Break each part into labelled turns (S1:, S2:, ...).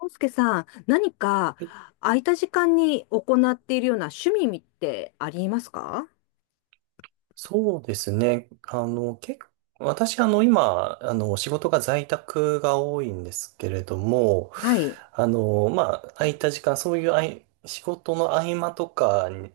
S1: 康介さん、何か
S2: はい。
S1: 空いた時間に行っているような趣味ってありますか？
S2: そうですね。結構、私、今、仕事が在宅が多いんですけれども、
S1: はい。
S2: 空いた時間、そういうあい、仕事の合間とかに、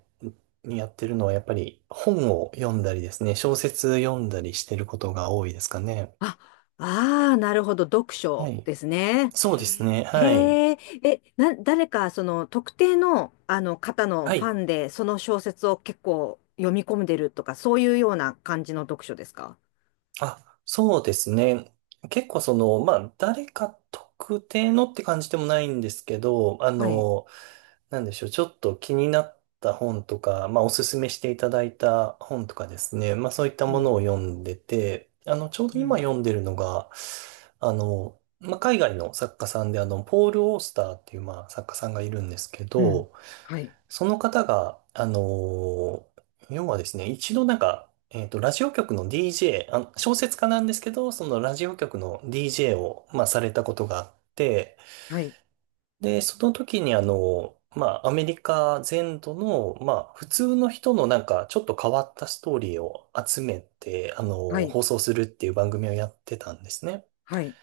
S2: やってるのは、やっぱり本を読んだりですね、小説読んだりしてることが多いですかね。
S1: あ、ああ、なるほど。読
S2: は
S1: 書
S2: い。
S1: ですね。
S2: そうですね。はい。
S1: へえ。誰か、特定の、方の
S2: は
S1: ファ
S2: い。
S1: ンで、その小説を結構読み込んでるとか、そういうような感じの読書ですか？
S2: あ、そうですね。結構その、誰か特定のって感じでもないんですけど、
S1: はい。
S2: なんでしょう、ちょっと気になった本とか、おすすめしていただいた本とかですね、そういった
S1: う
S2: ものを
S1: ん、
S2: 読んでて、ちょうど
S1: う
S2: 今
S1: ん、
S2: 読んでるのが、海外の作家さんで、ポール・オースターっていう、作家さんがいるんですけ
S1: うん。
S2: ど、
S1: はい、
S2: その方が、要はですね、一度なんか、ラジオ局の DJ、小説家なんですけど、そのラジオ局の DJ を、されたことがあって、
S1: はい、
S2: で、その時にアメリカ全土の、普通の人のなんか、ちょっと変わったストーリーを集めて、
S1: はい、
S2: 放送するっていう番組をやってたんですね。
S1: はい。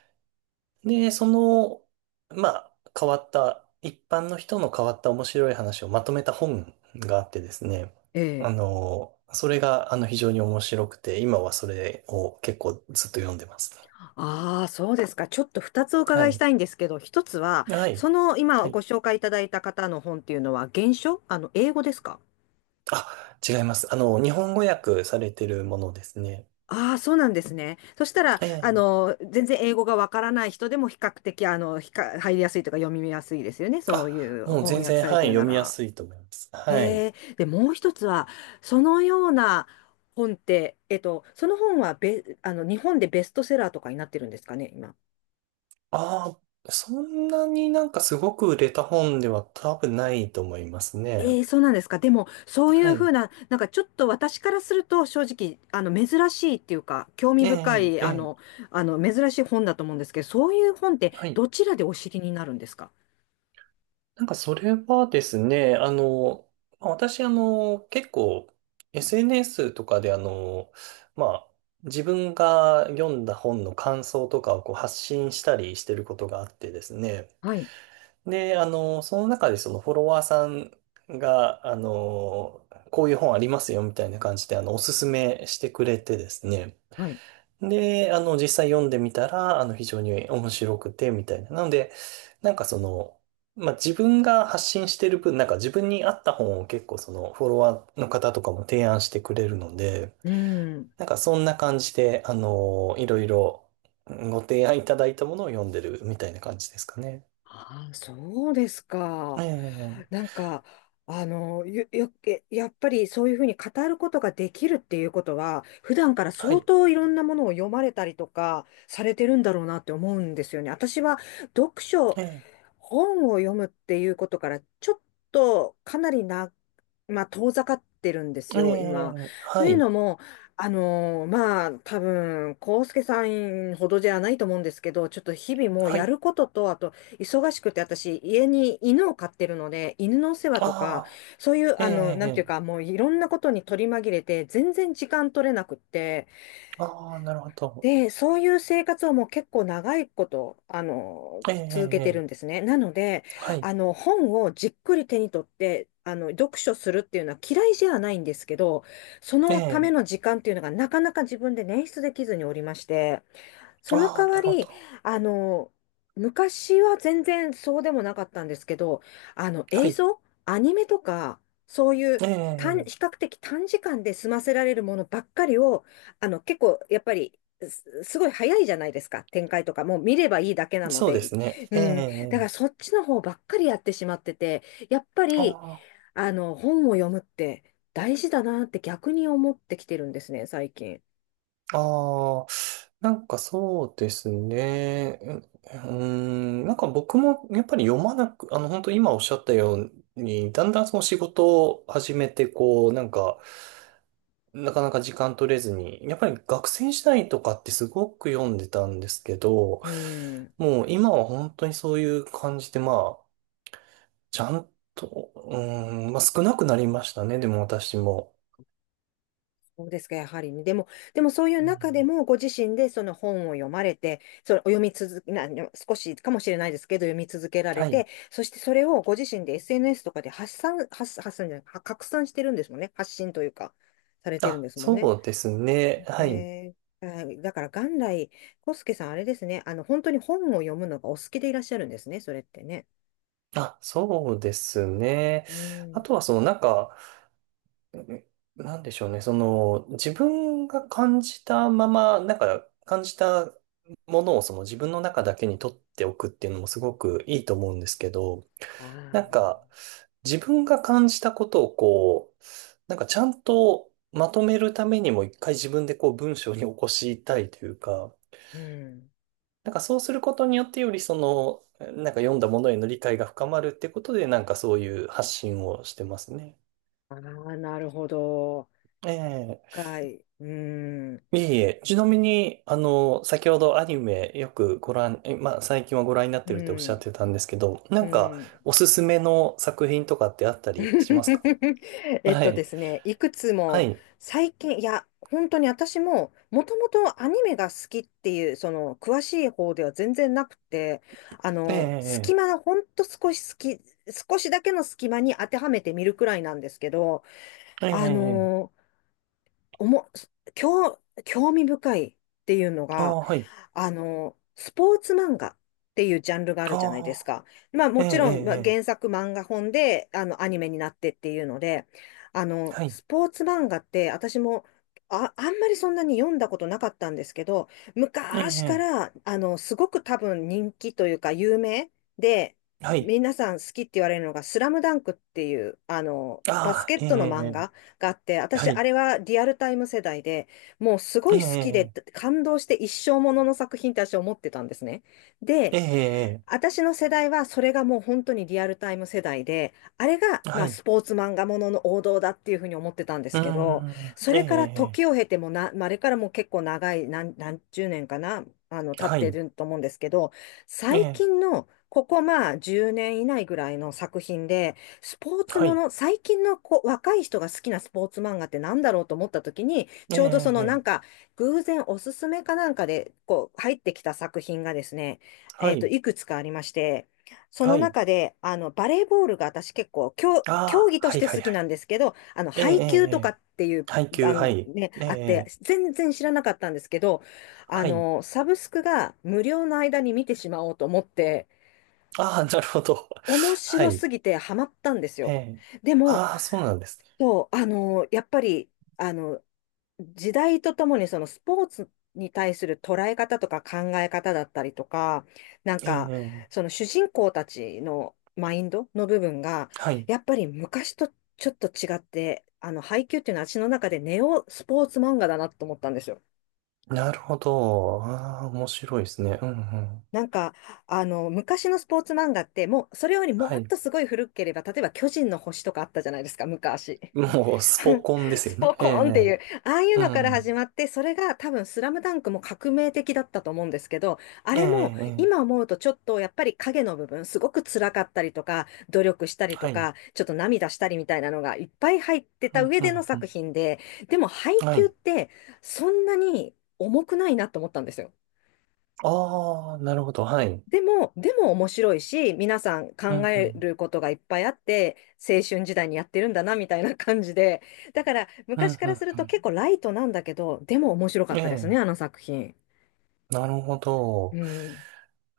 S2: で、その、変わった、一般の人の変わった面白い話をまとめた本があってですね、
S1: ええ。
S2: それが、非常に面白くて、今はそれを結構ずっと読んでますね。
S1: ああ、そうですか。ちょっと二つお
S2: は
S1: 伺いし
S2: い。
S1: たいんですけど、一つは、
S2: はい。
S1: その今
S2: は
S1: ご
S2: い。
S1: 紹介いただいた方の本っていうのは、原書英語ですか？
S2: あ、違います。日本語訳されてるものですね。
S1: ああ、そうなんですね。そしたら、
S2: ええ。
S1: 全然英語がわからない人でも比較的、入りやすいとか読みやすいですよね。そ
S2: あ、
S1: ういう
S2: もう
S1: 翻
S2: 全
S1: 訳
S2: 然、
S1: され
S2: は
S1: て
S2: い、
S1: るな
S2: 読みや
S1: ら。
S2: すいと思います。はい。
S1: へえ。で、もう一つは、そのような本って、その本は日本でベストセラーとかになってるんですかね、今。
S2: ああ、そんなになんかすごく売れた本では多分ないと思います
S1: え
S2: ね。
S1: え、そうなんですか。でも、そうい
S2: は
S1: うふう
S2: い。
S1: な、なんかちょっと私からすると、正直、珍しいっていうか、興味
S2: え
S1: 深
S2: え、
S1: い、
S2: ええ、
S1: 珍しい本だと思うんですけど、そういう本って、
S2: はい。
S1: どちらでお知りになるんですか？
S2: なんかそれはですね、私、結構、SNS とかでまあ、自分が読んだ本の感想とかをこう発信したりしてることがあってですね。
S1: はい、
S2: で、その中でそのフォロワーさんが、こういう本ありますよみたいな感じで、おすすめしてくれてですね。
S1: はい。
S2: で、実際読んでみたら、非常に面白くて、みたいな。なので、なんかその、自分が発信してる分、なんか自分に合った本を結構その、フォロワーの方とかも提案してくれるので、
S1: うん。
S2: なんかそんな感じで、いろいろご提案いただいたものを読んでるみたいな感じですかね。
S1: ああ、そうですか。
S2: ええ、
S1: なんか、よ、よ、えやっぱりそういうふうに語ることができるっていうことは、普段から
S2: は
S1: 相
S2: い。
S1: 当いろんなものを読まれたりとかされてるんだろうなって思うんですよね。私は読書、
S2: ええ、
S1: 本を読むっていうことから、ちょっとかなり長まあ、遠ざかってるんです
S2: え
S1: よ、今。
S2: え、
S1: と
S2: は
S1: いう
S2: い、
S1: のも、まあ、多分、康介さんほどじゃないと思うんですけど、ちょっと日々もう
S2: は
S1: や
S2: い。
S1: ることと、あと、忙しくて、私、家に犬を飼ってるので、犬のお世話とか、
S2: あ
S1: そういう、
S2: あ、え
S1: なんてい
S2: え、
S1: うか、もういろんなことに取り紛れて、全然時間取れなくって、
S2: ああ、なるほど。
S1: で、そういう生活をもう結構長いこと、
S2: え
S1: 続けてる
S2: え、
S1: んですね。なので、
S2: はい、
S1: 本をじっくり手に取って、読書するっていうのは嫌いじゃないんですけど、そ
S2: え
S1: のため
S2: え、
S1: の時間っていうのがなかなか自分で捻出できずにおりまして、その
S2: あ
S1: 代
S2: あ、な
S1: わ
S2: るほ
S1: り、
S2: ど。
S1: あの、昔は全然そうでもなかったんですけど、
S2: は
S1: 映
S2: い、
S1: 像、アニメとか、そういう
S2: ええ、
S1: 比較的短時間で済ませられるものばっかりを、結構、やっぱり、すごい早いじゃないですか、展開とか。もう見ればいいだけなの
S2: そうで
S1: で。
S2: すね。え
S1: うん。だか
S2: え、
S1: らそっちの方ばっかりやってしまってて、やっぱり、
S2: あ
S1: 本を読むって大事だなって逆に思ってきてるんですね、最近。
S2: あ、ああ、なんかそうですね。うーなんか僕もやっぱり読まなく、本当今おっしゃったように、だんだんその仕事を始めて、こう、なんか、なかなか時間取れずに、やっぱり学生時代とかってすごく読んでたんですけど、
S1: うん。
S2: もう今は本当にそういう感じで、あ、ちゃんと、少なくなりましたね、でも私も。
S1: そうですか、やはりね。でもそういう
S2: うん、
S1: 中でも、ご自身でその本を読まれて、それお読み続け、な、少しかもしれないですけど、読み続けられ
S2: はい。
S1: て、そしてそれをご自身で SNS とかで発散じゃない、は拡散してるんですもんね。発信というか、されてるん
S2: あ、
S1: ですもんね。
S2: そうですね。はい。
S1: えー、はい、だから元来、コスケさん、あれですね、本当に本を読むのがお好きでいらっしゃるんですね、それってね。
S2: あ、そうですね。
S1: う
S2: あ
S1: ん。
S2: とはそのなんか、うん、なんでしょうね。その、自分が感じたまま、なんか感じたものをその自分の中だけに取っておくっていうのもすごくいいと思うんですけど、
S1: あ
S2: なん
S1: あ、
S2: か自分が感じたことをこう、なんかちゃんとまとめるためにも一回自分でこう文章に起こしたいというか、
S1: うん。
S2: なんかそうすることによってよりその、なんか読んだものへの理解が深まるってことで、なんかそういう発信をしてますね。
S1: ああ、なるほど。
S2: ええ。
S1: 深い。うん。
S2: いえいえ、ちなみに、先ほどアニメよくご覧、え、まあ、最近はご覧になっ
S1: う
S2: てるっておっしゃっ
S1: ん。
S2: てたんですけど、な
S1: う
S2: んか、
S1: ん。
S2: おすすめの作品とかってあったりしますか？
S1: えっ
S2: は
S1: とで
S2: い。
S1: すね、いくつ
S2: は
S1: も
S2: い。
S1: 最近、いや、本当に私ももともとアニメが好きっていう、その詳しい方では全然なくて、
S2: え
S1: 隙
S2: え、
S1: 間、ほんと少し好き、少しだけの隙間に当てはめてみるくらいなんですけど、
S2: ええ、ええ、
S1: あ
S2: ええ。
S1: の、おも、興味深いっていうの
S2: あ
S1: が、
S2: あ、はい。
S1: スポーツ漫画っていうジャンルがあるじゃない
S2: あ
S1: です
S2: あ、
S1: か。まあ
S2: え
S1: も
S2: え、え
S1: ちろん、ま
S2: え、
S1: あ、
S2: え
S1: 原
S2: え、
S1: 作漫画本で、アニメになってっていうので、
S2: はい。
S1: スポーツ漫画って私も、あんまりそんなに読んだことなかったんですけど、
S2: ええ、
S1: 昔か
S2: え
S1: ら、すごく多分人気というか有名で、
S2: え、はい。
S1: 皆さん好きって言われるのが、スラムダンクっていう、バス
S2: ああ、
S1: ケッ
S2: ええ、
S1: トの漫
S2: え
S1: 画があって、
S2: え、は
S1: 私、あ
S2: い。
S1: れはリアルタイム世代で、もうすご
S2: え
S1: い好きで
S2: え、
S1: 感動して一生ものの作品って私は思ってたんですね。で、
S2: ええ、ええ、
S1: 私の世代はそれがもう本当にリアルタイム世代で、あれが
S2: ええ、
S1: ま
S2: は
S1: あ
S2: い。
S1: スポーツ漫画ものの王道だっていうふうに思ってたんで
S2: う
S1: す
S2: ー
S1: けど、
S2: ん、
S1: そ
S2: ええ、
S1: れから時を
S2: え
S1: 経てもな、まあ、あれからもう結構長い何十年かな、
S2: え、
S1: 経っ
S2: は
S1: て
S2: い。
S1: ると思うんですけど、
S2: え
S1: 最
S2: え、
S1: 近のここまあ10年以内ぐらいの作品で、スポーツ
S2: は
S1: も
S2: い。
S1: の、最近のこう若い人が好きなスポーツ漫画ってなんだろうと思った時に、
S2: え
S1: ちょうどそのなん
S2: え、ええ、
S1: か偶然おすすめかなんかでこう入ってきた作品がですね、
S2: はい。
S1: いくつかありまして、その
S2: はい。
S1: 中で、バレーボールが私結構、競
S2: ああ、
S1: 技とし
S2: はい、
S1: て
S2: はい、
S1: 好き
S2: は
S1: な
S2: い。
S1: んですけど、
S2: ええ、
S1: 配
S2: ええ、
S1: 球
S2: え
S1: とか
S2: え、
S1: っていう
S2: 配給、は
S1: 番
S2: い。
S1: ね、
S2: ええ、
S1: あって、
S2: ええ、
S1: 全然知らなかったんですけど、
S2: はい。
S1: サブスクが無料の間に見てしまおうと思って、
S2: ああ、なるほど。
S1: 面
S2: は
S1: 白
S2: い。
S1: すぎてハマったんです
S2: え
S1: よ。
S2: え。
S1: でも、
S2: ああ、そうなんですね。
S1: そう、やっぱり、あの、時代とともにそのスポーツに対する捉え方とか考え方だったりとか、なん
S2: え
S1: か
S2: え、ええ、
S1: その主人公たちのマインドの部分が、
S2: はい。
S1: やっぱり昔とちょっと違って、配給っていうのは私の中でネオスポーツ漫画だなと思ったんですよ。
S2: なるほど。ああ、面白いですね。うん、うん。
S1: なんか、昔のスポーツ漫画って、もう、それよりも
S2: は
S1: っ
S2: い。
S1: とすごい古ければ、例えば巨人の星とかあったじゃないですか、昔。
S2: もう、スポ コンです
S1: ス
S2: よ
S1: ポ
S2: ね。え
S1: コーンっていう、
S2: え、
S1: ああいう
S2: う
S1: のから始
S2: ん。
S1: まって、それが多分スラムダンクも革命的だったと思うんですけど、あ
S2: ええ、
S1: れも
S2: え
S1: 今思うとちょっとやっぱり影の部分、すごく辛かったりとか、努力した
S2: え、
S1: りと
S2: はい。
S1: か、ちょっと涙したりみたいなのがいっぱい入って
S2: う
S1: た
S2: ん、
S1: 上
S2: う
S1: での
S2: ん、う
S1: 作
S2: ん。
S1: 品で、でも配
S2: は
S1: 給っ
S2: い。
S1: てそんなに重くないなと思ったんですよ。
S2: ああ、なるほど。はい。
S1: でも面白いし、皆さん
S2: う
S1: 考
S2: ん、う
S1: え
S2: ん。
S1: ることがいっぱいあって、青春時代にやってるんだな、みたいな感じで。だから、
S2: う
S1: 昔
S2: ん、
S1: か
S2: う
S1: ら
S2: ん。
S1: する
S2: う
S1: と
S2: ん、
S1: 結構ライトなんだけど、でも面白かっ
S2: え
S1: たですね、
S2: え、
S1: あの作品。
S2: なるほ
S1: う
S2: ど。
S1: ん。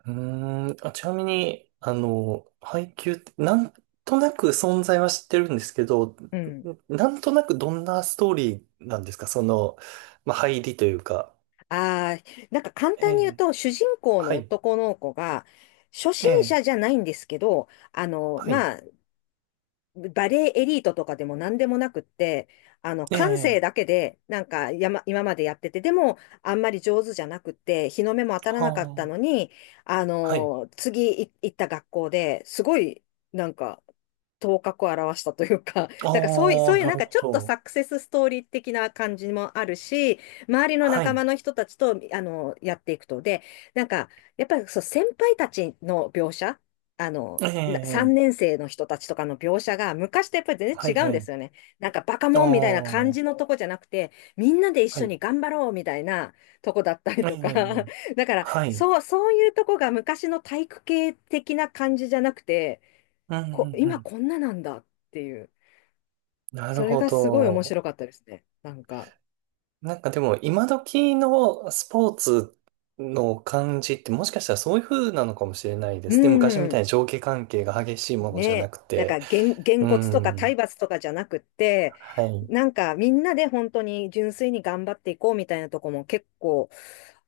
S2: うーん、あ、ちなみに、配給って、なんとなく存在は知ってるんですけど、
S1: うん。
S2: なんとなくどんなストーリーなんですかその、入りというか。
S1: ああ、なんか簡
S2: え
S1: 単に言う
S2: え、
S1: と、主人公
S2: は
S1: の
S2: い、
S1: 男の子が、初
S2: え
S1: 心
S2: え、
S1: 者じゃないんですけど、
S2: はい、
S1: まあ、バレエエリートとかでも何でもなくって、
S2: え
S1: 感性
S2: え、
S1: だけで、なんか、今までやってて、でも、あんまり上手じゃなくって、日の目も当たらなかったの
S2: は
S1: に、
S2: あ、はい。
S1: 行った学校ですごい、なんか、頭角を現したというか、
S2: あ
S1: だからそ
S2: あ、
S1: ういう
S2: な
S1: なん
S2: る
S1: か
S2: ほ
S1: ちょっと
S2: ど。
S1: サクセスストーリー的な感じもあるし、周りの
S2: は
S1: 仲
S2: い、
S1: 間の人たちと、やっていくと。で、なんか、やっぱりそう、先輩たちの描写
S2: ええ、
S1: 3年生の人たちとかの描写が昔とやっぱり全
S2: はい、
S1: 然違うん
S2: は
S1: で
S2: い。
S1: すよね。なんかバカ
S2: ああ、
S1: モンみたいな感
S2: は
S1: じのとこじゃなくて、みんなで一緒
S2: い、
S1: に頑張ろうみたいなとこだったり
S2: え
S1: とか。
S2: え、
S1: だから、
S2: はい。
S1: そう、そういうとこが昔の体育系的な感じじゃなくて、
S2: うん、うん、う
S1: 今
S2: ん。
S1: こんななんだっていう。
S2: なる
S1: それ
S2: ほ
S1: がすごい面
S2: ど。
S1: 白かったですね。なんか。
S2: なんかでも今時のスポーツの感じってもしかしたらそういう風なのかもしれないで
S1: う
S2: す。で、昔みたい
S1: ん。
S2: に上下関係が激しいものじゃな
S1: ね、
S2: く
S1: なん
S2: て。
S1: か、げん
S2: う
S1: こつとか体
S2: ん。
S1: 罰とかじゃなくって、
S2: はい。
S1: なんか、みんなで本当に純粋に頑張っていこうみたいなとこも結構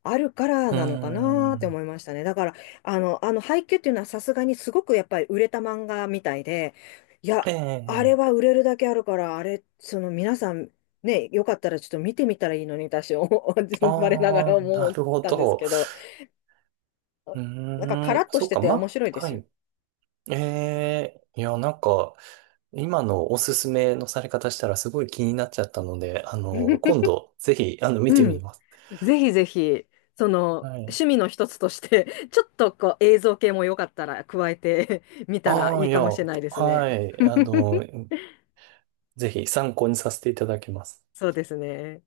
S1: あるから
S2: う
S1: なのかなって
S2: ん。
S1: 思いましたね。だから、配給っていうのはさすがにすごくやっぱり売れた漫画みたいで、い
S2: え
S1: や、あれ
S2: え。
S1: は売れるだけあるから、あれ、その皆さん、ね、よかったらちょっと見てみたらいいのに、私、我なが
S2: ああ、
S1: ら思
S2: な
S1: っ
S2: るほ
S1: たんです
S2: ど。
S1: けど、
S2: う
S1: なんかカラ
S2: ーん。
S1: ッと
S2: そ
S1: し
S2: う
S1: て
S2: か、
S1: て面白いで
S2: は
S1: すよ。
S2: い。ええ。いや、なんか、今のおすすめのされ方したらすごい気になっちゃったので、今 度、ぜひ、見て
S1: う
S2: み
S1: ん。
S2: ます。
S1: ぜひぜひ、その、
S2: はい。
S1: 趣味の一つとして、ちょっとこう映像系もよかったら加えて みたら
S2: あ
S1: い
S2: あ、
S1: い
S2: い
S1: か
S2: や、
S1: もしれないです
S2: は
S1: ね。
S2: い。ぜひ参考にさせていただきます。
S1: そうですね。